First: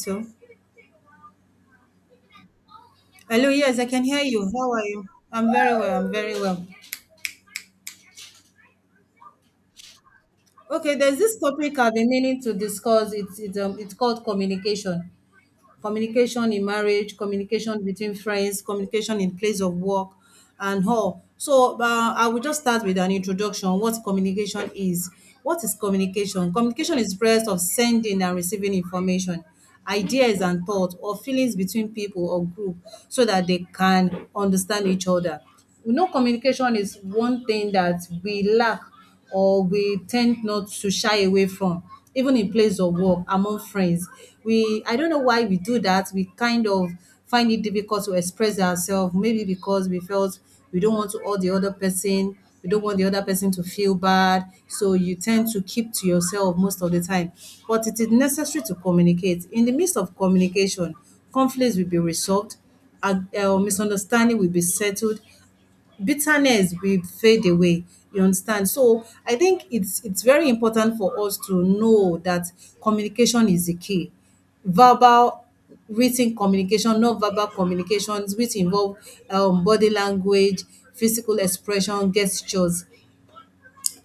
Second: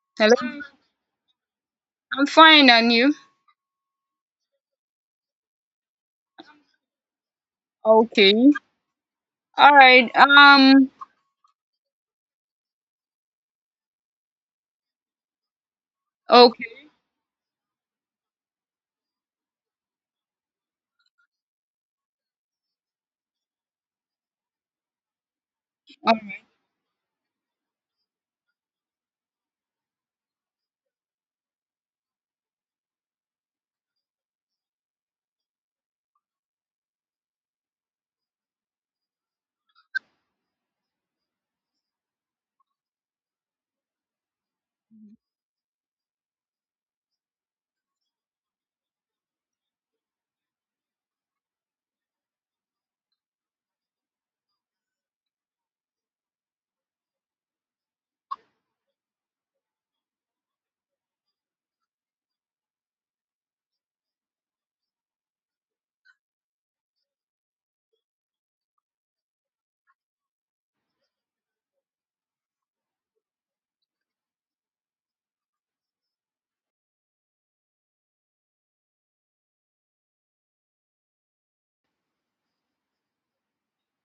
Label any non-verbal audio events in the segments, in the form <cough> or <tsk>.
So, Hello. Hi. I'm fine, and you? hello, yes, I can hear you. How are you? I'm very well. I'm very well. Okay. All right. Okay, there's this topic I've been meaning to discuss. It's called communication. Communication in Okay. marriage, communication between friends, communication in place of work, and all. So I will just start with an introduction. What communication is? What is All right. communication? Communication is the process of sending and receiving information, ideas and thoughts, or feelings between people or group, so that they can understand each other. We know communication is one thing that we lack or we tend not to shy away from, even in place of work, among friends. We I don't know why we do that. We kind of find it difficult to express ourselves, maybe because we felt we don't want to hurt the other person, we don't want the other person to feel bad. So you tend to keep to yourself most of the time. But it is necessary to communicate. In the midst of communication, conflicts will be resolved and misunderstanding will be settled, bitterness will fade away, you understand. So I think it's very important for us to know that communication is the key. Verbal, written communication, non-verbal communications, which involve body language, physical expression, gestures,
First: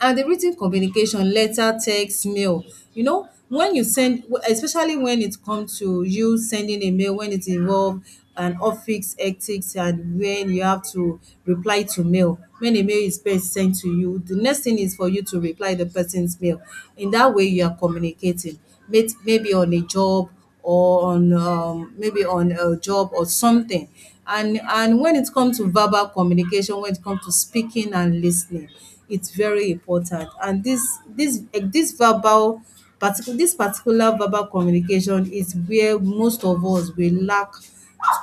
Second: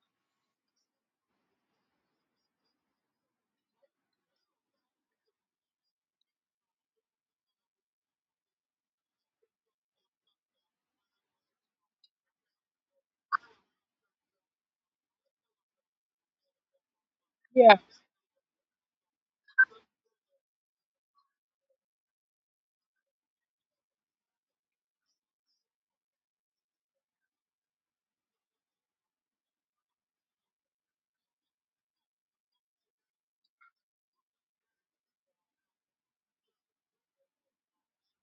and the written communication, letter, text, mail, you know, when you send, especially when it comes to you sending a mail, when it involve an office ethics and when you have to reply to mail, when a mail is first sent to you, the next thing is for you to reply the person's mail. In that way, you are Yeah. communicating, maybe on a job or on maybe on a job or something. And when it comes to verbal communication, when it comes to speaking and listening, it's very important. And this eh, this verbal particular this particular verbal communication is where most of us we lack,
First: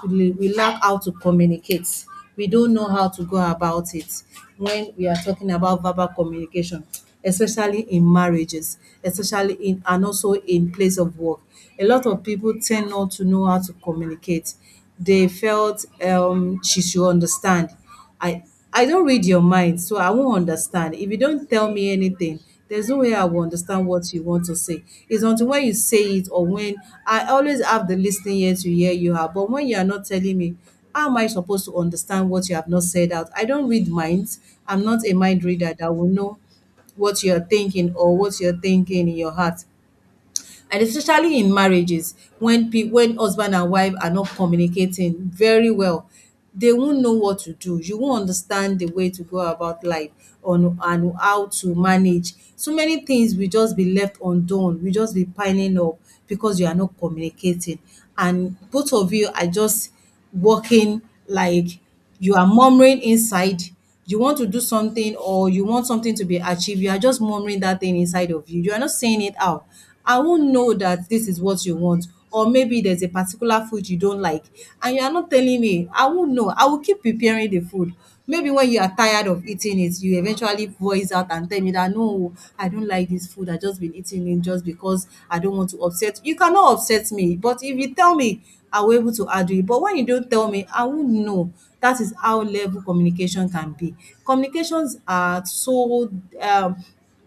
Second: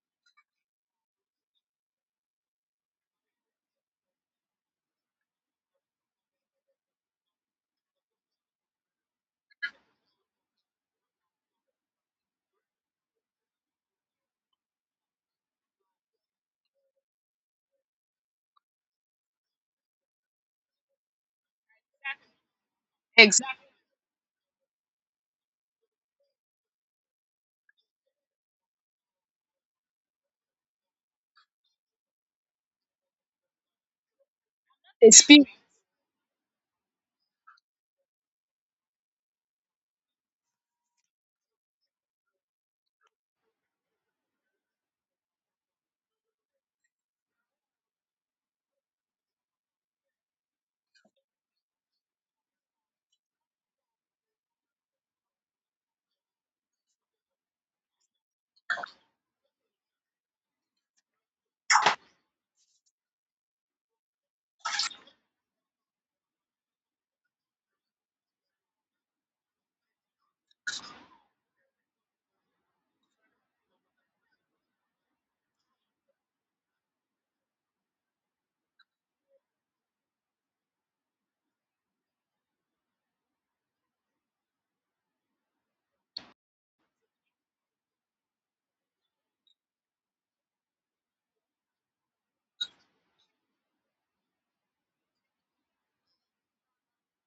we lack how to communicate. We don't know how to go about it when we are talking about verbal communication, especially in marriages, especially in and also in place of work. A lot of people tend not to know how to communicate. They felt she should understand. I I don't read your mind, so I won't understand. If you don't tell me anything, there's no way I will Exactly. understand what you want to say. It's until when you say it or when I always have the listening ear to hear you out. But when you are not telling me, how am I supposed to understand what you have not said out? I don't read minds. I'm not a mind Experience. reader that will know what you're thinking or what you're thinking in your heart. And especially in marriages when pe when husband and wife are not communicating very well, they won't know what to do. You won't understand the way to go about life on and how to manage. So many things will just be left undone, will just be piling up because you are not communicating and both of you are just working, like, you are murmuring inside. You want to do something or you want something to be achieved, you are just murmuring that thing inside of you, you are not saying it out. I won't know that this is what you want. Or maybe there's a particular food you don't like and you are not telling me. I won't know, I will keep preparing the food. Maybe when you are tired of eating it, you eventually voice out and tell me that, no, I don't like this food, I just been eating it just because I don't want to upset you. You cannot upset me, but if you tell me, I will able to argue it, but when you don't tell me, I won't know. That is how level communication can be. Communications are so um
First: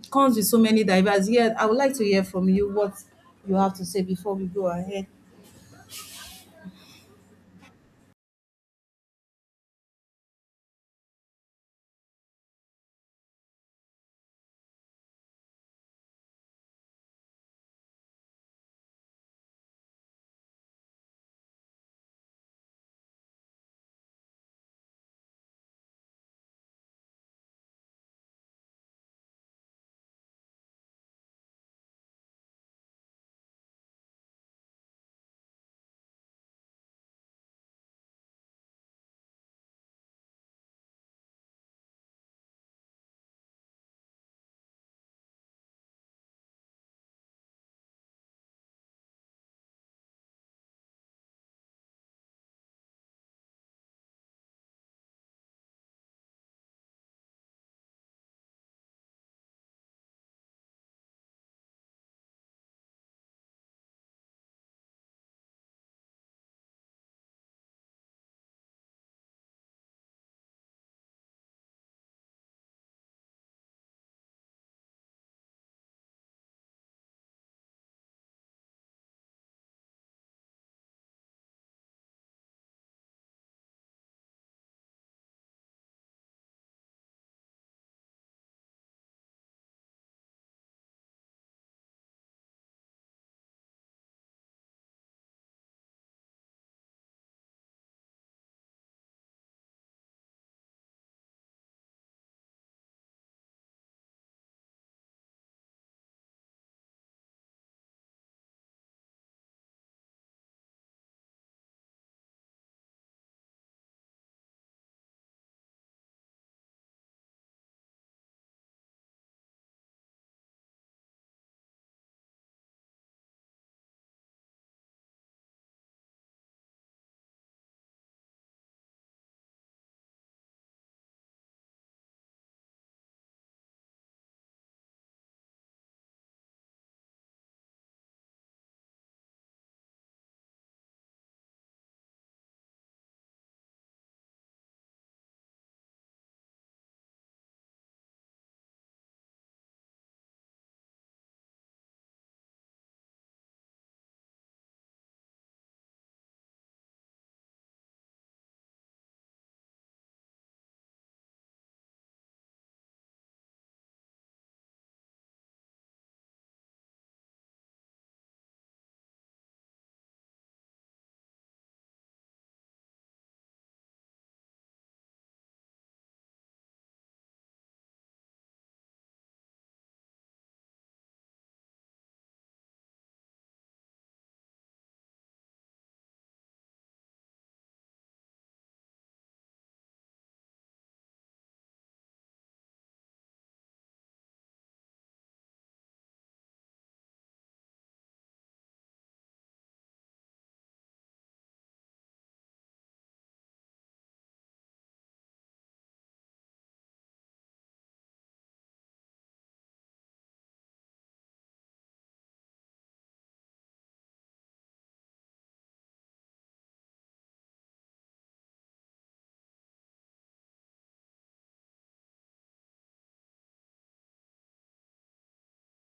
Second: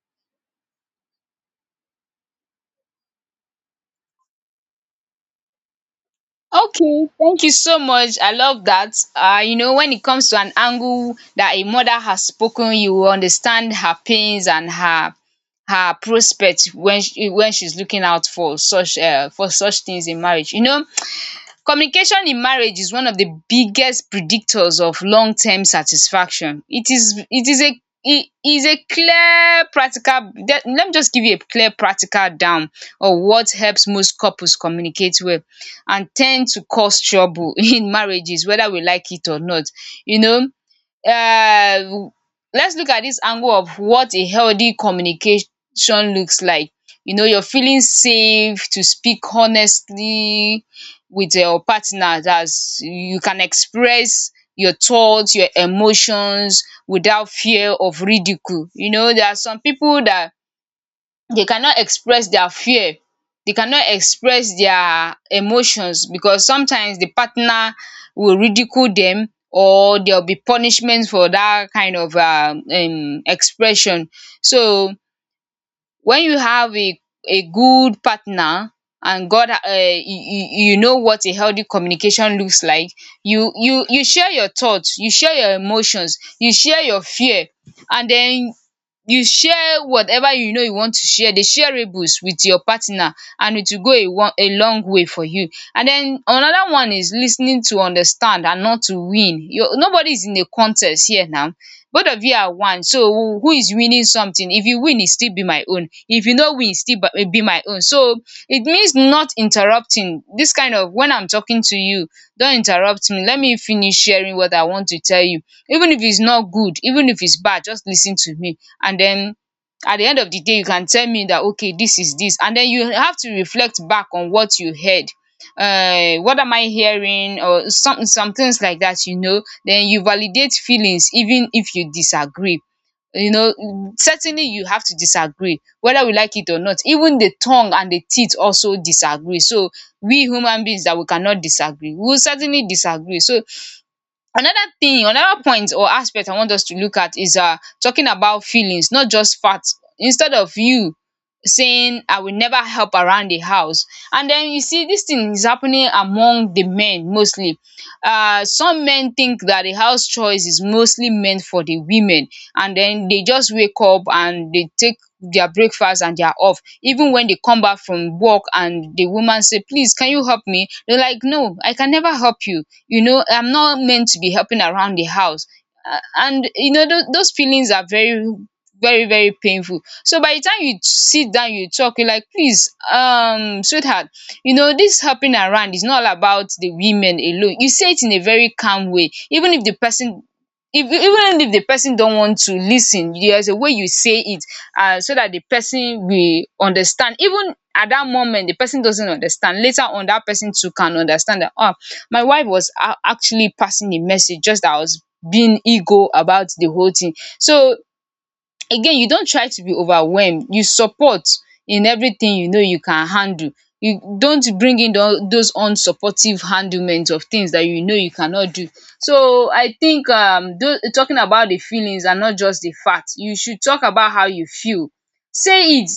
comes with so many diverse. Yeah, I would like to hear from you what you have to say before we go ahead. Okay. Thank you so much. I love that. When it comes to an angle that a mother has spoken, you will understand her pains and her prospects when she's looking out for such things in marriage. Communication in marriage is one of the biggest predictors of long term satisfaction. It is a clear practical Let me just give you a clear practical down of what helps most couples communicate well and tend to cause trouble <laughs> in marriages, whether we like it or not. You know um let's look at this angle of what a healthy communication looks like. You know, you're feeling safe to speak honestly with your partner. That's You can express your thoughts, your emotions without fear of ridicule. You know, there are some people that they cannot express their fear, they cannot express their emotions, because sometimes the partner will ridicule them, or there will be punishment for that kind of expression. So when you have a good partner and god, you know what a healthy communication looks like. You share your thoughts, you share your emotions, you share your fear, and then you share whatever, you know, you want to share the shareables with your partner, and it will go a long way for you. And then another one is listening to understand and not to win. You, nobody is in a contest here now. Both of you are one, so who is winning something? If you win, it still be my own; if you no win, e still be my own. So it means not interrupting. This kind of, when I'm talking to you, don't interrupt me, let me finish sharing what I want to tell you, even if it's not good, even if it's bad, just listen to me. And then at the end of the day you can tell me that, okay, this is this, and then you have to reflect back on what you heard. What am I hearing, or some things like that, you know. Then you validate feelings even if you disagree. You know, certainly you have to disagree, whether we like it or not. Even the tongue and the teeth also disagree. So we human beings that we cannot disagree, we will certainly disagree. So another thing, another point or aspect I want us to look at is talking about feelings, not just facts. Instead of you saying, I will never help around the house. And then you see this thing is happening among the men mostly. Some men think that the house chores is mostly meant for the women, and then they just wake up and they take their breakfast and they are off, even when they come back from work, and the woman say, please can you help me? They're like, no, I can never help you. You know, I'm not meant to be helping around the house. And you know those feelings are very very painful. So by the time you sit down, you talk, you're like, please, sweetheart, you know this helping around is not all about the women alone. You say it in a very calm way, even if the person, if, even if the person don't want to listen, there's a way you say it, so that the person will understand. Even at that moment the person doesn't understand, later on that person too can understand that, oh, my wife was actually passing a message, just that I was being ego about the whole thing. So again, you don't try to be overwhelmed, you support in everything you know you can handle. You don't bring in those unsupportive handlement of things that you know you cannot do. So I think talking about the feelings and not just the fact, you should talk about how you feel. Say it.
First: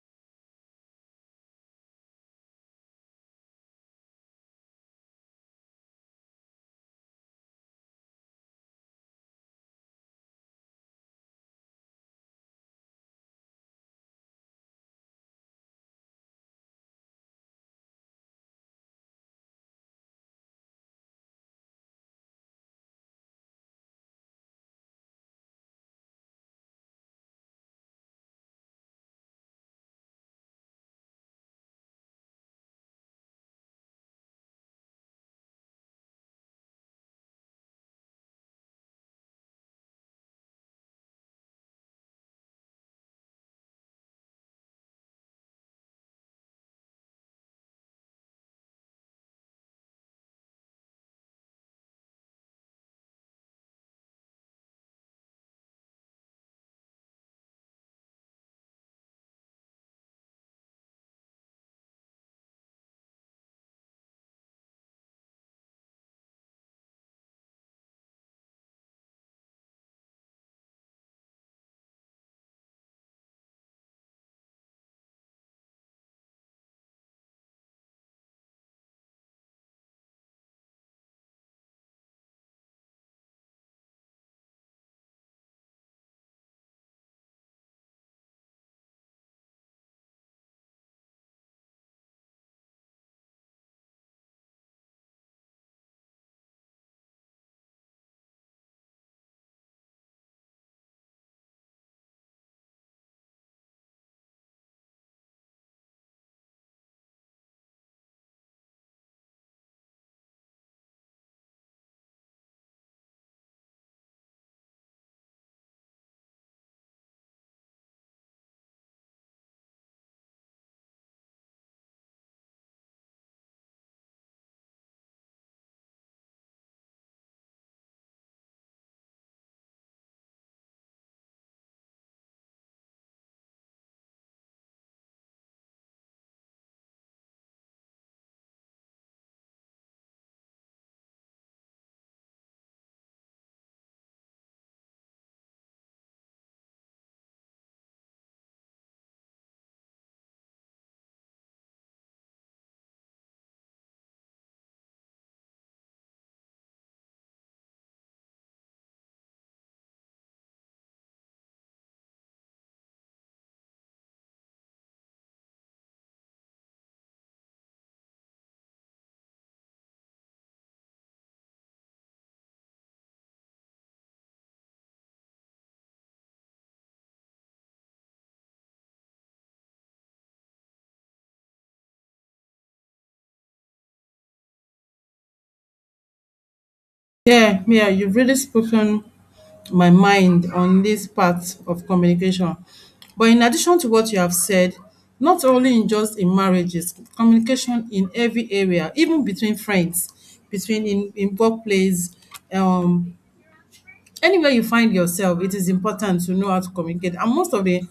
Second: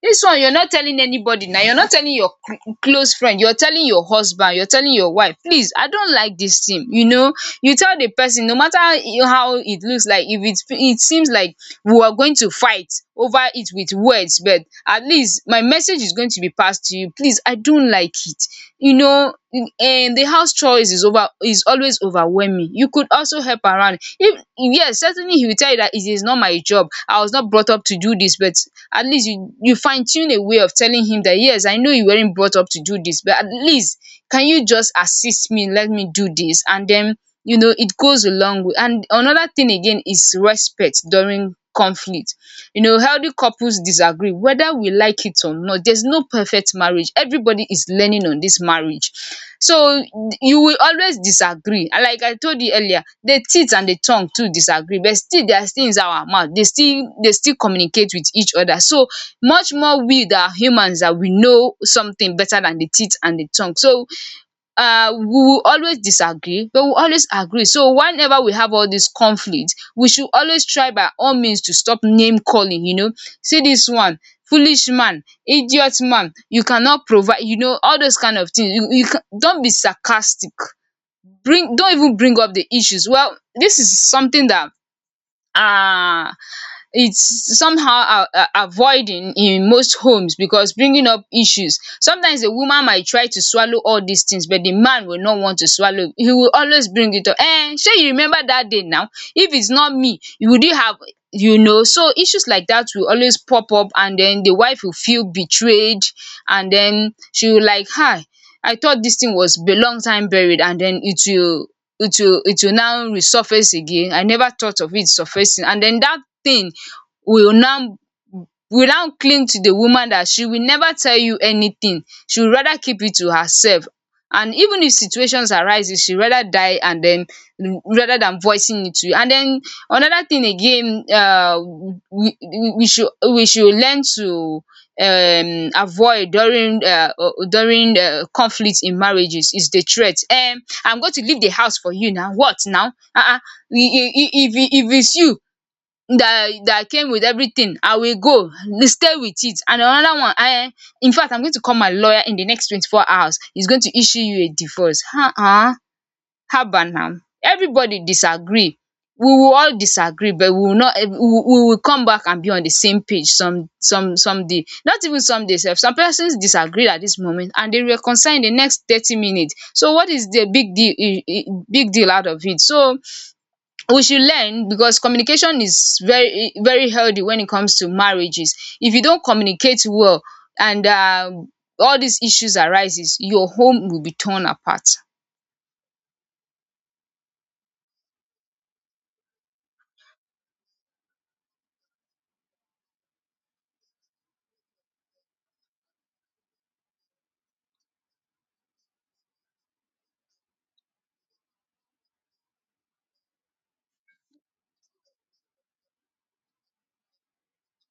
This one, you're not telling anybody now, you're not telling your close friend, you're telling your husband, you're telling your wife, please, I don't like this thing, you know. You tell the person, no matter how it looks like, if it seems like we were going to fight over it with words, but at least my message is going to be passed to you. Please, I don't like it, you know. And the house chores is over, is always overwhelming. You could also help around. If yes, certainly he will tell you that it is not my job, I was not brought up to do this, but at least you fine-tune a way of telling him that, yes, I know you weren't brought up to do this, but at least can you just assist me, let me do this, and then, you know, it goes a long way. And another thing again is respect during conflict. You know, healthy couples disagree, whether we like it or not. There's no perfect marriage. Everybody is learning on this marriage. So you will always disagree. And like I told you earlier, the teeth and the tongue too disagree, but still they are still inside our mouth. They still communicate with each other. So much more we that are humans, that we know something better than the teeth and the tongue. So we will always disagree, but we will always agree. So whenever we have all these conflict, we should always try by all means to stop name calling, you know. See this one: foolish man, idiot man, you cannot provide, you know, all those kind of things. You, don't be sarcastic. Don't even bring up the issues. Well, this is something that um it's somehow a avoiding in most homes, because bringing up issues, sometimes a woman might try to swallow all these things, but the man will not want to swallow, he will always bring it up. Eh, shey you remember that day now, if it's not me, you would, you have, you know. So issues like that will always pop up, and then the wife will feel betrayed, and then she will, like, hi, I thought this thing was a long time buried, and then it will it will now resurface again. I never thought of it surfacing. And then that thing will now will now cling to the woman that she will never tell you anything. She would rather keep it to herself. And even if situations arises, she rather die, and then, rather than voicing it to you. And then another thing again, we we should learn to avoid during conflict in marriages, is the threat. I'm going to leave the house for you now. What now? If it's you that came with everything, I will go stay with it. And another one, I, in fact, I'm going to call my lawyer in the next 24 hours, he's going to issue you a divorce. Uh-uh. How about now? Everybody disagree, we will all disagree, but we will not, we will come back and be on the same page some some day, not even some days. Some persons disagree at this moment and they reconcile in the next 30 minutes. So what is the big deal? Big deal out of it. So we should learn, because communication is very very healthy when it comes to marriages. If you don't communicate well and all these issues arises, your home will be torn apart. Yeah, Mia, you've really spoken my mind on this part of communication. But in addition to what you have said, not only in just in marriages, communication in every area, even between friends, between in workplace, um, anywhere you find yourself, it is important to know how to communicate. And most of the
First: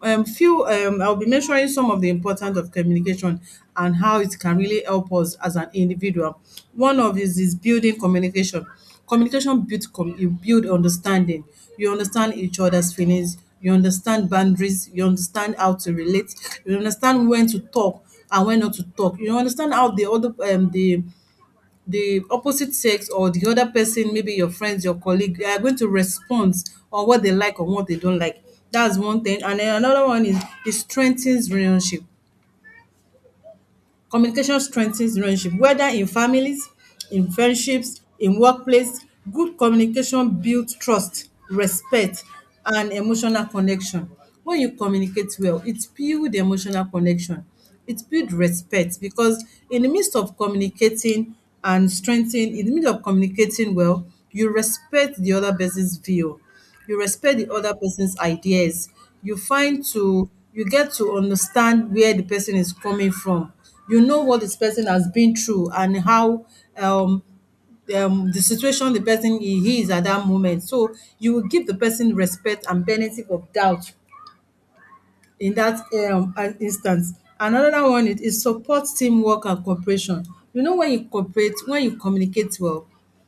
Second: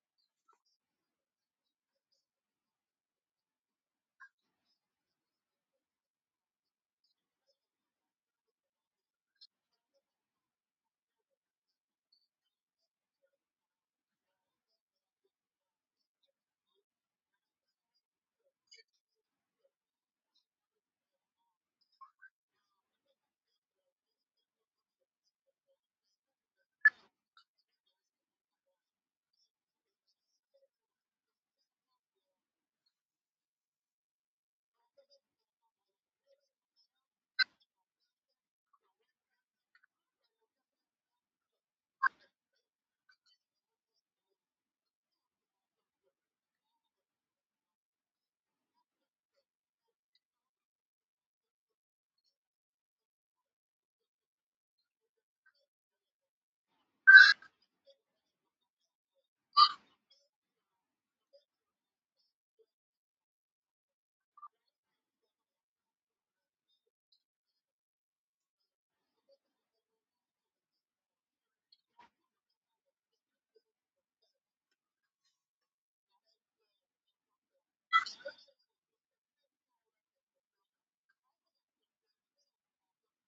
I'll be mentioning some of the importance of communication and how it can really help us as an individual. One of is building communication. Communication you build understanding. You understand each other's feelings. You understand boundaries. You understand how to relate. You understand when to talk and when not to talk. You understand how the other the opposite sex or the other person, maybe your friends, your colleague, they are going to respond on what they like or what they don't like. That's one thing. And then another one is it strengthens relationship. Communication strengthens relationship, whether in families, in friendships, in workplace. Good communication builds trust, respect and emotional connection. When you communicate well, it builds emotional connection. It builds respect because in the midst of communicating and strengthening, in the midst of communicating well, you respect the other person's view, you respect the other person's ideas, you find to you get to understand where the person is coming from, you know what this person has been through and how um the situation the person he is at that moment. So you will give the person respect and benefit of doubt in that an instance. Another one is support teamwork and cooperation. You know, when you cooperate, when you communicate well,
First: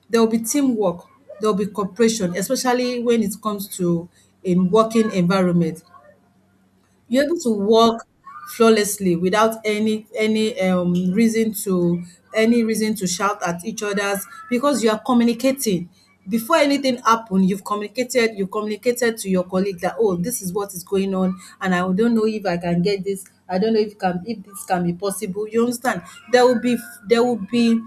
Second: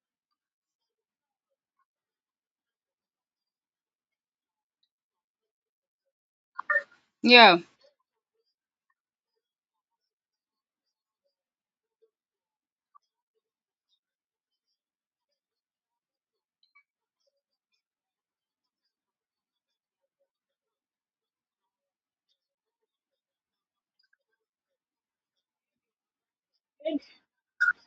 there will be teamwork, there will be cooperation, especially when it comes to a working environment. You're able to Yeah. work flawlessly without any reason to any reason to shout at each other's because you are communicating. Before anything happen, you've communicated, you communicated to your colleague that, oh, this is what is going on, and I don't know if I can get this. I don't know if can if this can be possible. You understand? There will be there will be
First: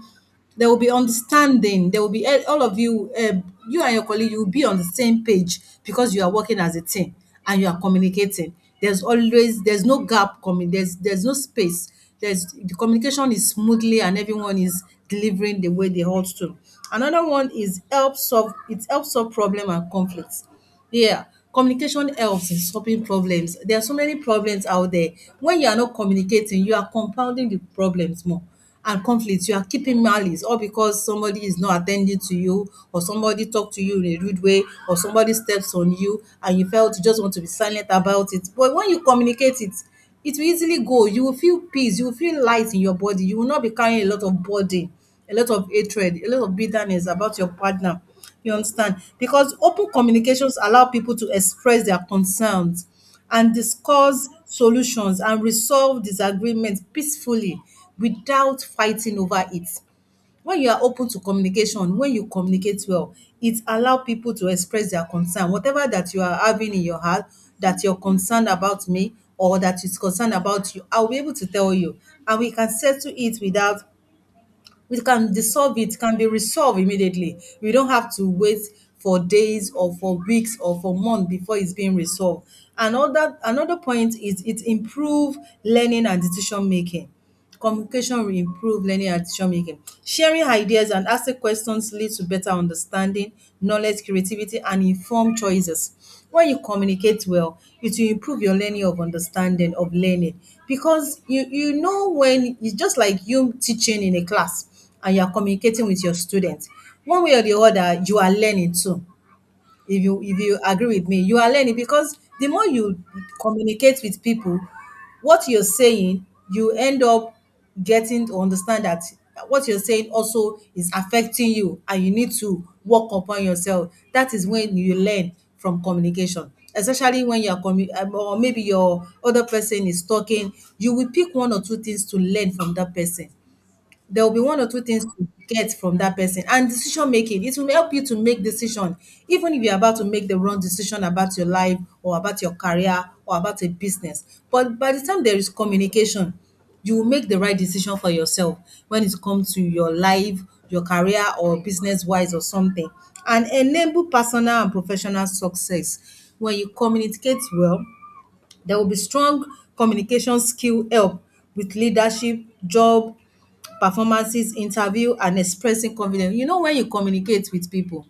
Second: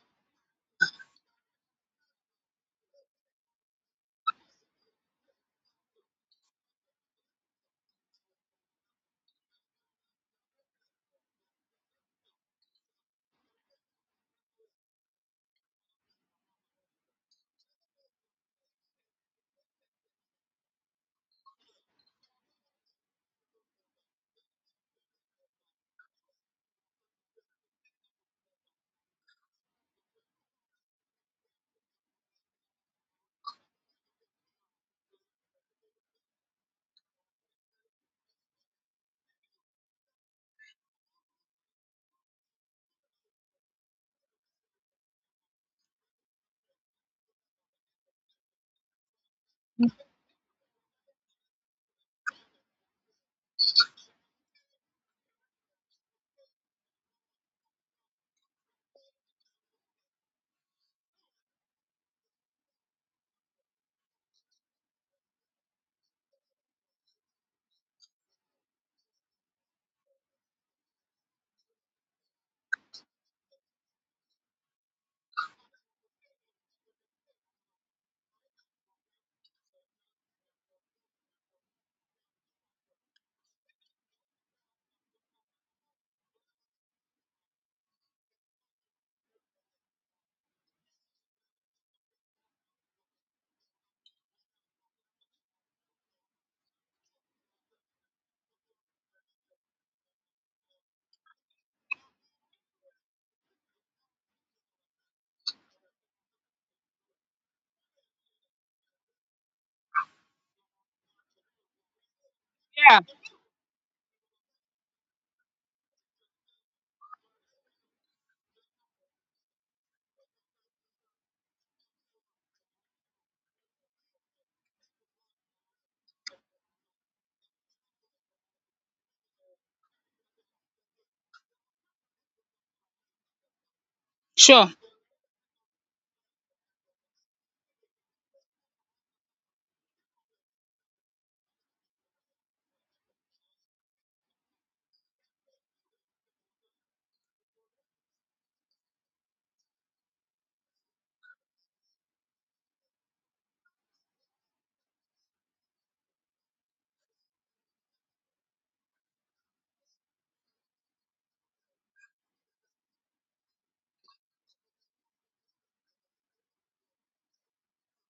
there will be understanding. There will be all of you, you and your colleague, you will be on the same page because you are working as a team and you are communicating. There's always there's no gap coming. There's no space. The communication is smoothly and everyone is delivering the way they ought to. Another one is help solve. It helps solve problem and conflicts, yeah, communication helps in solving problems. There are so many problems out there. When you are not communicating, you are compounding the problems more, and conflicts. You are keeping malice, or because somebody is not attending to you, or somebody talk to you in a rude way, or somebody steps on you, and you felt you just want to be silent about it. But when you communicate it, it will easily go. You will feel peace. You will feel light in your body. You will not be carrying a lot of burden, a lot of hatred, a lot of bitterness about your partner. You understand? Because open communications allow people to express their concerns and discuss solutions and resolve disagreements peacefully without fighting over it. When you are open to communication, when you communicate well, it allow people to express their concern. Whatever that you are having in your heart, that you're concerned about me or that is concerned about you, I'll be able to tell you. And we can settle it without, we can dissolve it, can be resolved immediately, we don't have to wait for days or for weeks or for months before it's being resolved. Another point is it improve learning and decision making. Communication will improve learning and decision making. Sharing ideas and asking questions leads to better understanding, knowledge, creativity and informed choices. When you communicate well, it will improve your learning of understanding of learning, because you know, when it's just like you teaching in a class and you are communicating with your students, one way or the other you are learning too. If you if you agree with me, you are learning, because the more you Yeah. communicate with people, what you're saying, you end up getting to understand that what you're saying also is affecting you and you need to work upon yourself. That is when you learn from communication, especially when or maybe your other person is talking, you will pick one or two things to learn from that person. There will be one or Sure. two things to get from that person. And decision making, it will help you to make decision, even if you're about to make the wrong decision about your life or about your career or about a business, but by the time there is communication, you will make the right decision for yourself, when it comes to your life, your career or business wise or something. And enable personal and professional success. When you communicate well, there will be strong communication skill, help with leadership, job, performances, interview and expressing confidence. You know, when you communicate with people,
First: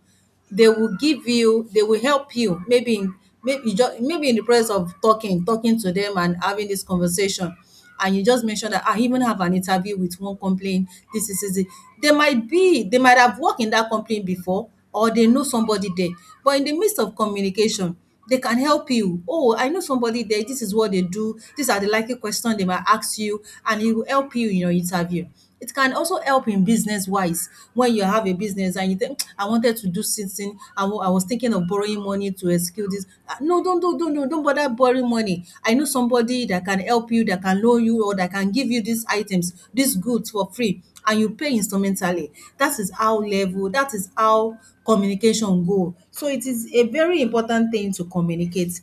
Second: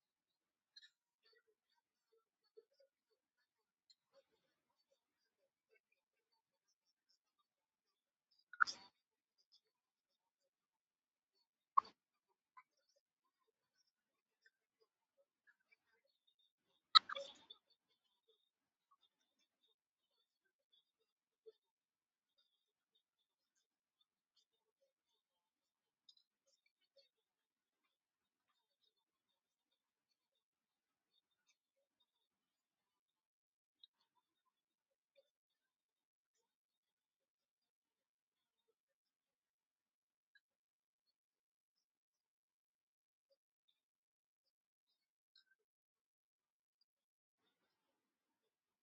they will give you, they will help you, maybe in, maybe just maybe in the process of talking, talking to them and having this conversation. And you just mentioned that, "Ah, I even have an interview with one company. This is easy." They might be, they might have worked in that complaint before, or they know somebody there. But in the midst of communication, they can help you. Oh, I know somebody there. This is what they do. These are the likely questions they might ask you, and it will help you in your interview. It can also help in business wise, when you have a business and you think I wanted to do something. I was thinking of borrowing money to execute this. Ah, no, don't bother borrowing money. I know somebody that can help you, that can loan you, or that can give you these items, these goods for free and you pay instrumentally. That is how level, that is how communication go. So it is a very important thing to communicate.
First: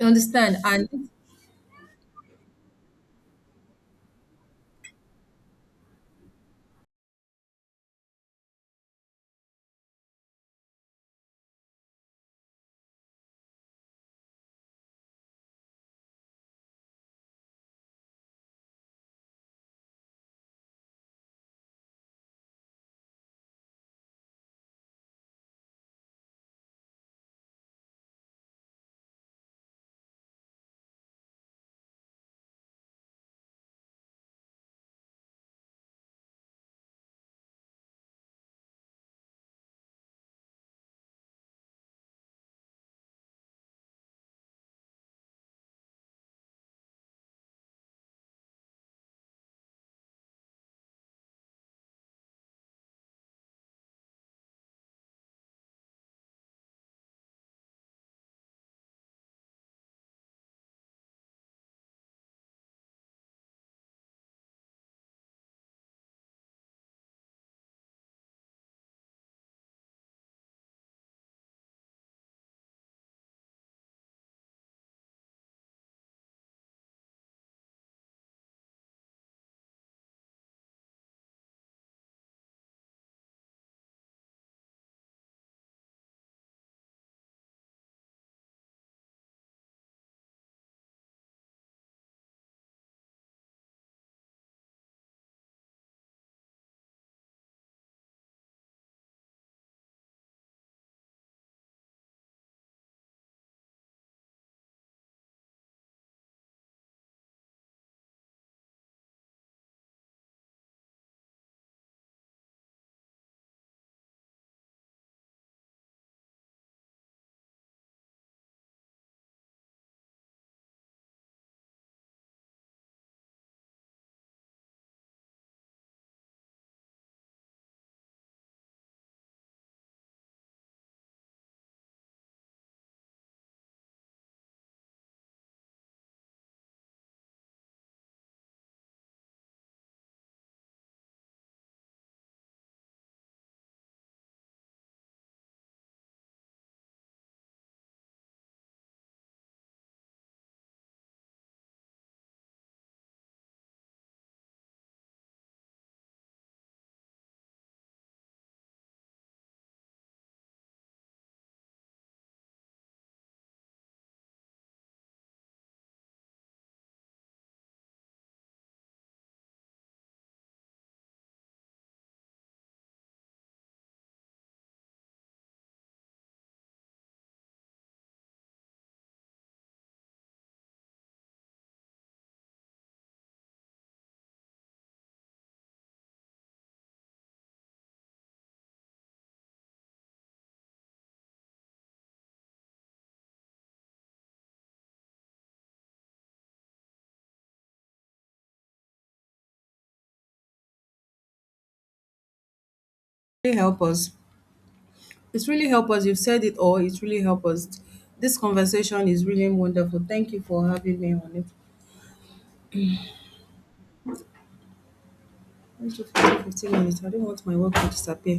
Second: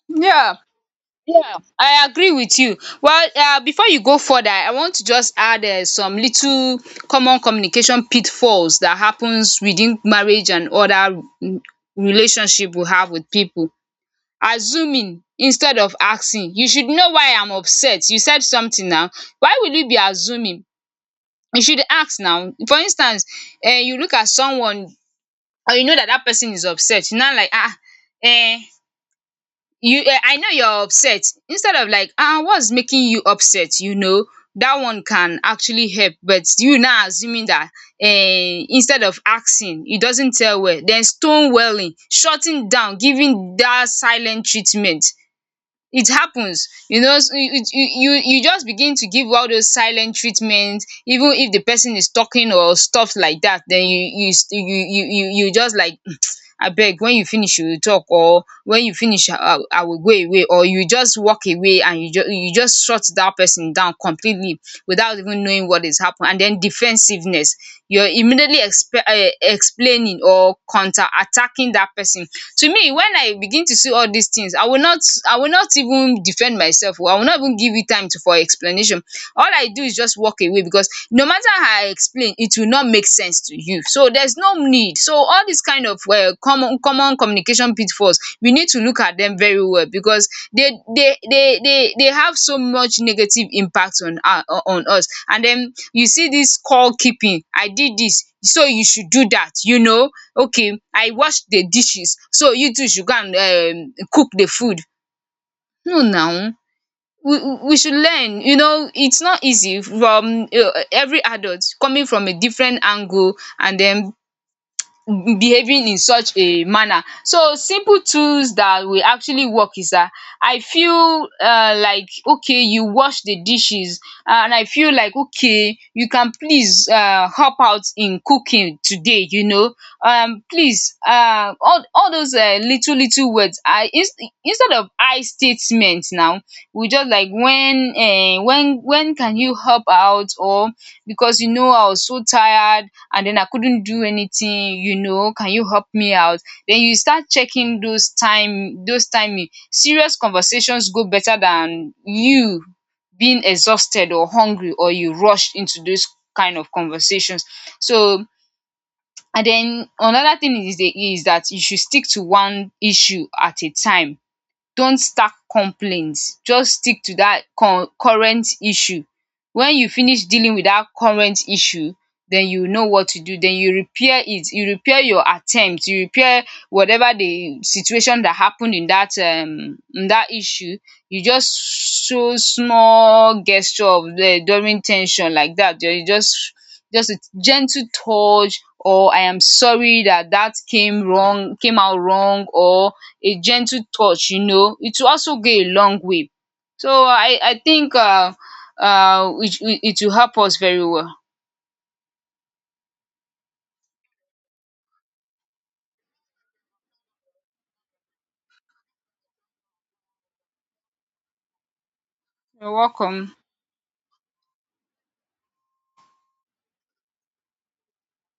You Yeah. understand? And it Yeah, I agree with you. Well, before you go further, I want to just add some little common communication pitfalls that happens within marriage and other, mm, relationship we have with people. Assuming instead of asking: you should know why I'm upset. You said something now, why will you be assuming? You should ask, now for instance, you look at someone and you know that that person is upset. You now like, ah, eh, you, I know you're upset, instead of like, ah, what's making you upset, you know, that one can actually help. But you now assuming that, instead of asking, it doesn't tell well. Then stonewalling, shutting down, giving that silent treatment. It happens, you know. You, you just begin to give all those silent treatments, even if the person is talking or stuff like that. Then you just like <sniffs> <tsk> I beg, when you finish you will talk, or when you finish I will go away, or you just walk away, and you just you just shut that person down completely without even knowing what is happening. And then defensiveness, you're immediately explaining or counter attacking that person. To me, when I begin to see all these things, I will not even defend myself, or I will not even give you time to for explanation. All I do is just walk away, because no matter how I explain, it will not make sense to you. So there's no need. So all these kind of, common communication pitfalls, we need to look at them very well, because they have so much negative impact on our on us. And then you see this score keeping, I did this so you should do that, you know. Okay, I washed the dishes, so you too should go and cook the food. No now, we should learn, you know, it's not easy from, every adult coming from a different angle and then behaving in such a manner. So simple tools that will actually work is that, I feel like, okay, you wash the dishes, and I feel like, okay, you can please help out in cooking today, you know. Please, all those, little words, I instead of I statement now, we just like, when when can you help out, or because, you know, I was so tired, and then I couldn't do anything, you know, can you help me out? Then you start checking those time, those timing. Serious conversations go better than you being exhausted or hungry, or you rushed into those kind of conversations. So and then another thing is is that you should stick to one issue at a time. Don't stack complaints, just stick to that con current issue. When you finish dealing with that current issue, then you know what to do, then you repair it. You repair your attempt, you repair whatever the situation that happened in that, in that issue. You just show small gesture of the during tension like that. You just a gentle touch, or I am sorry that that came wrong, came out wrong, or a gentle touch, you know, it will also go a long way. So I think, it it will help us very well. really help us. It's really help us. You've said it all. It's really help us. This conversation is really wonderful. Thank you for having me on it. You're welcome. Thank you for 15 minutes. I don't want my work to disappear.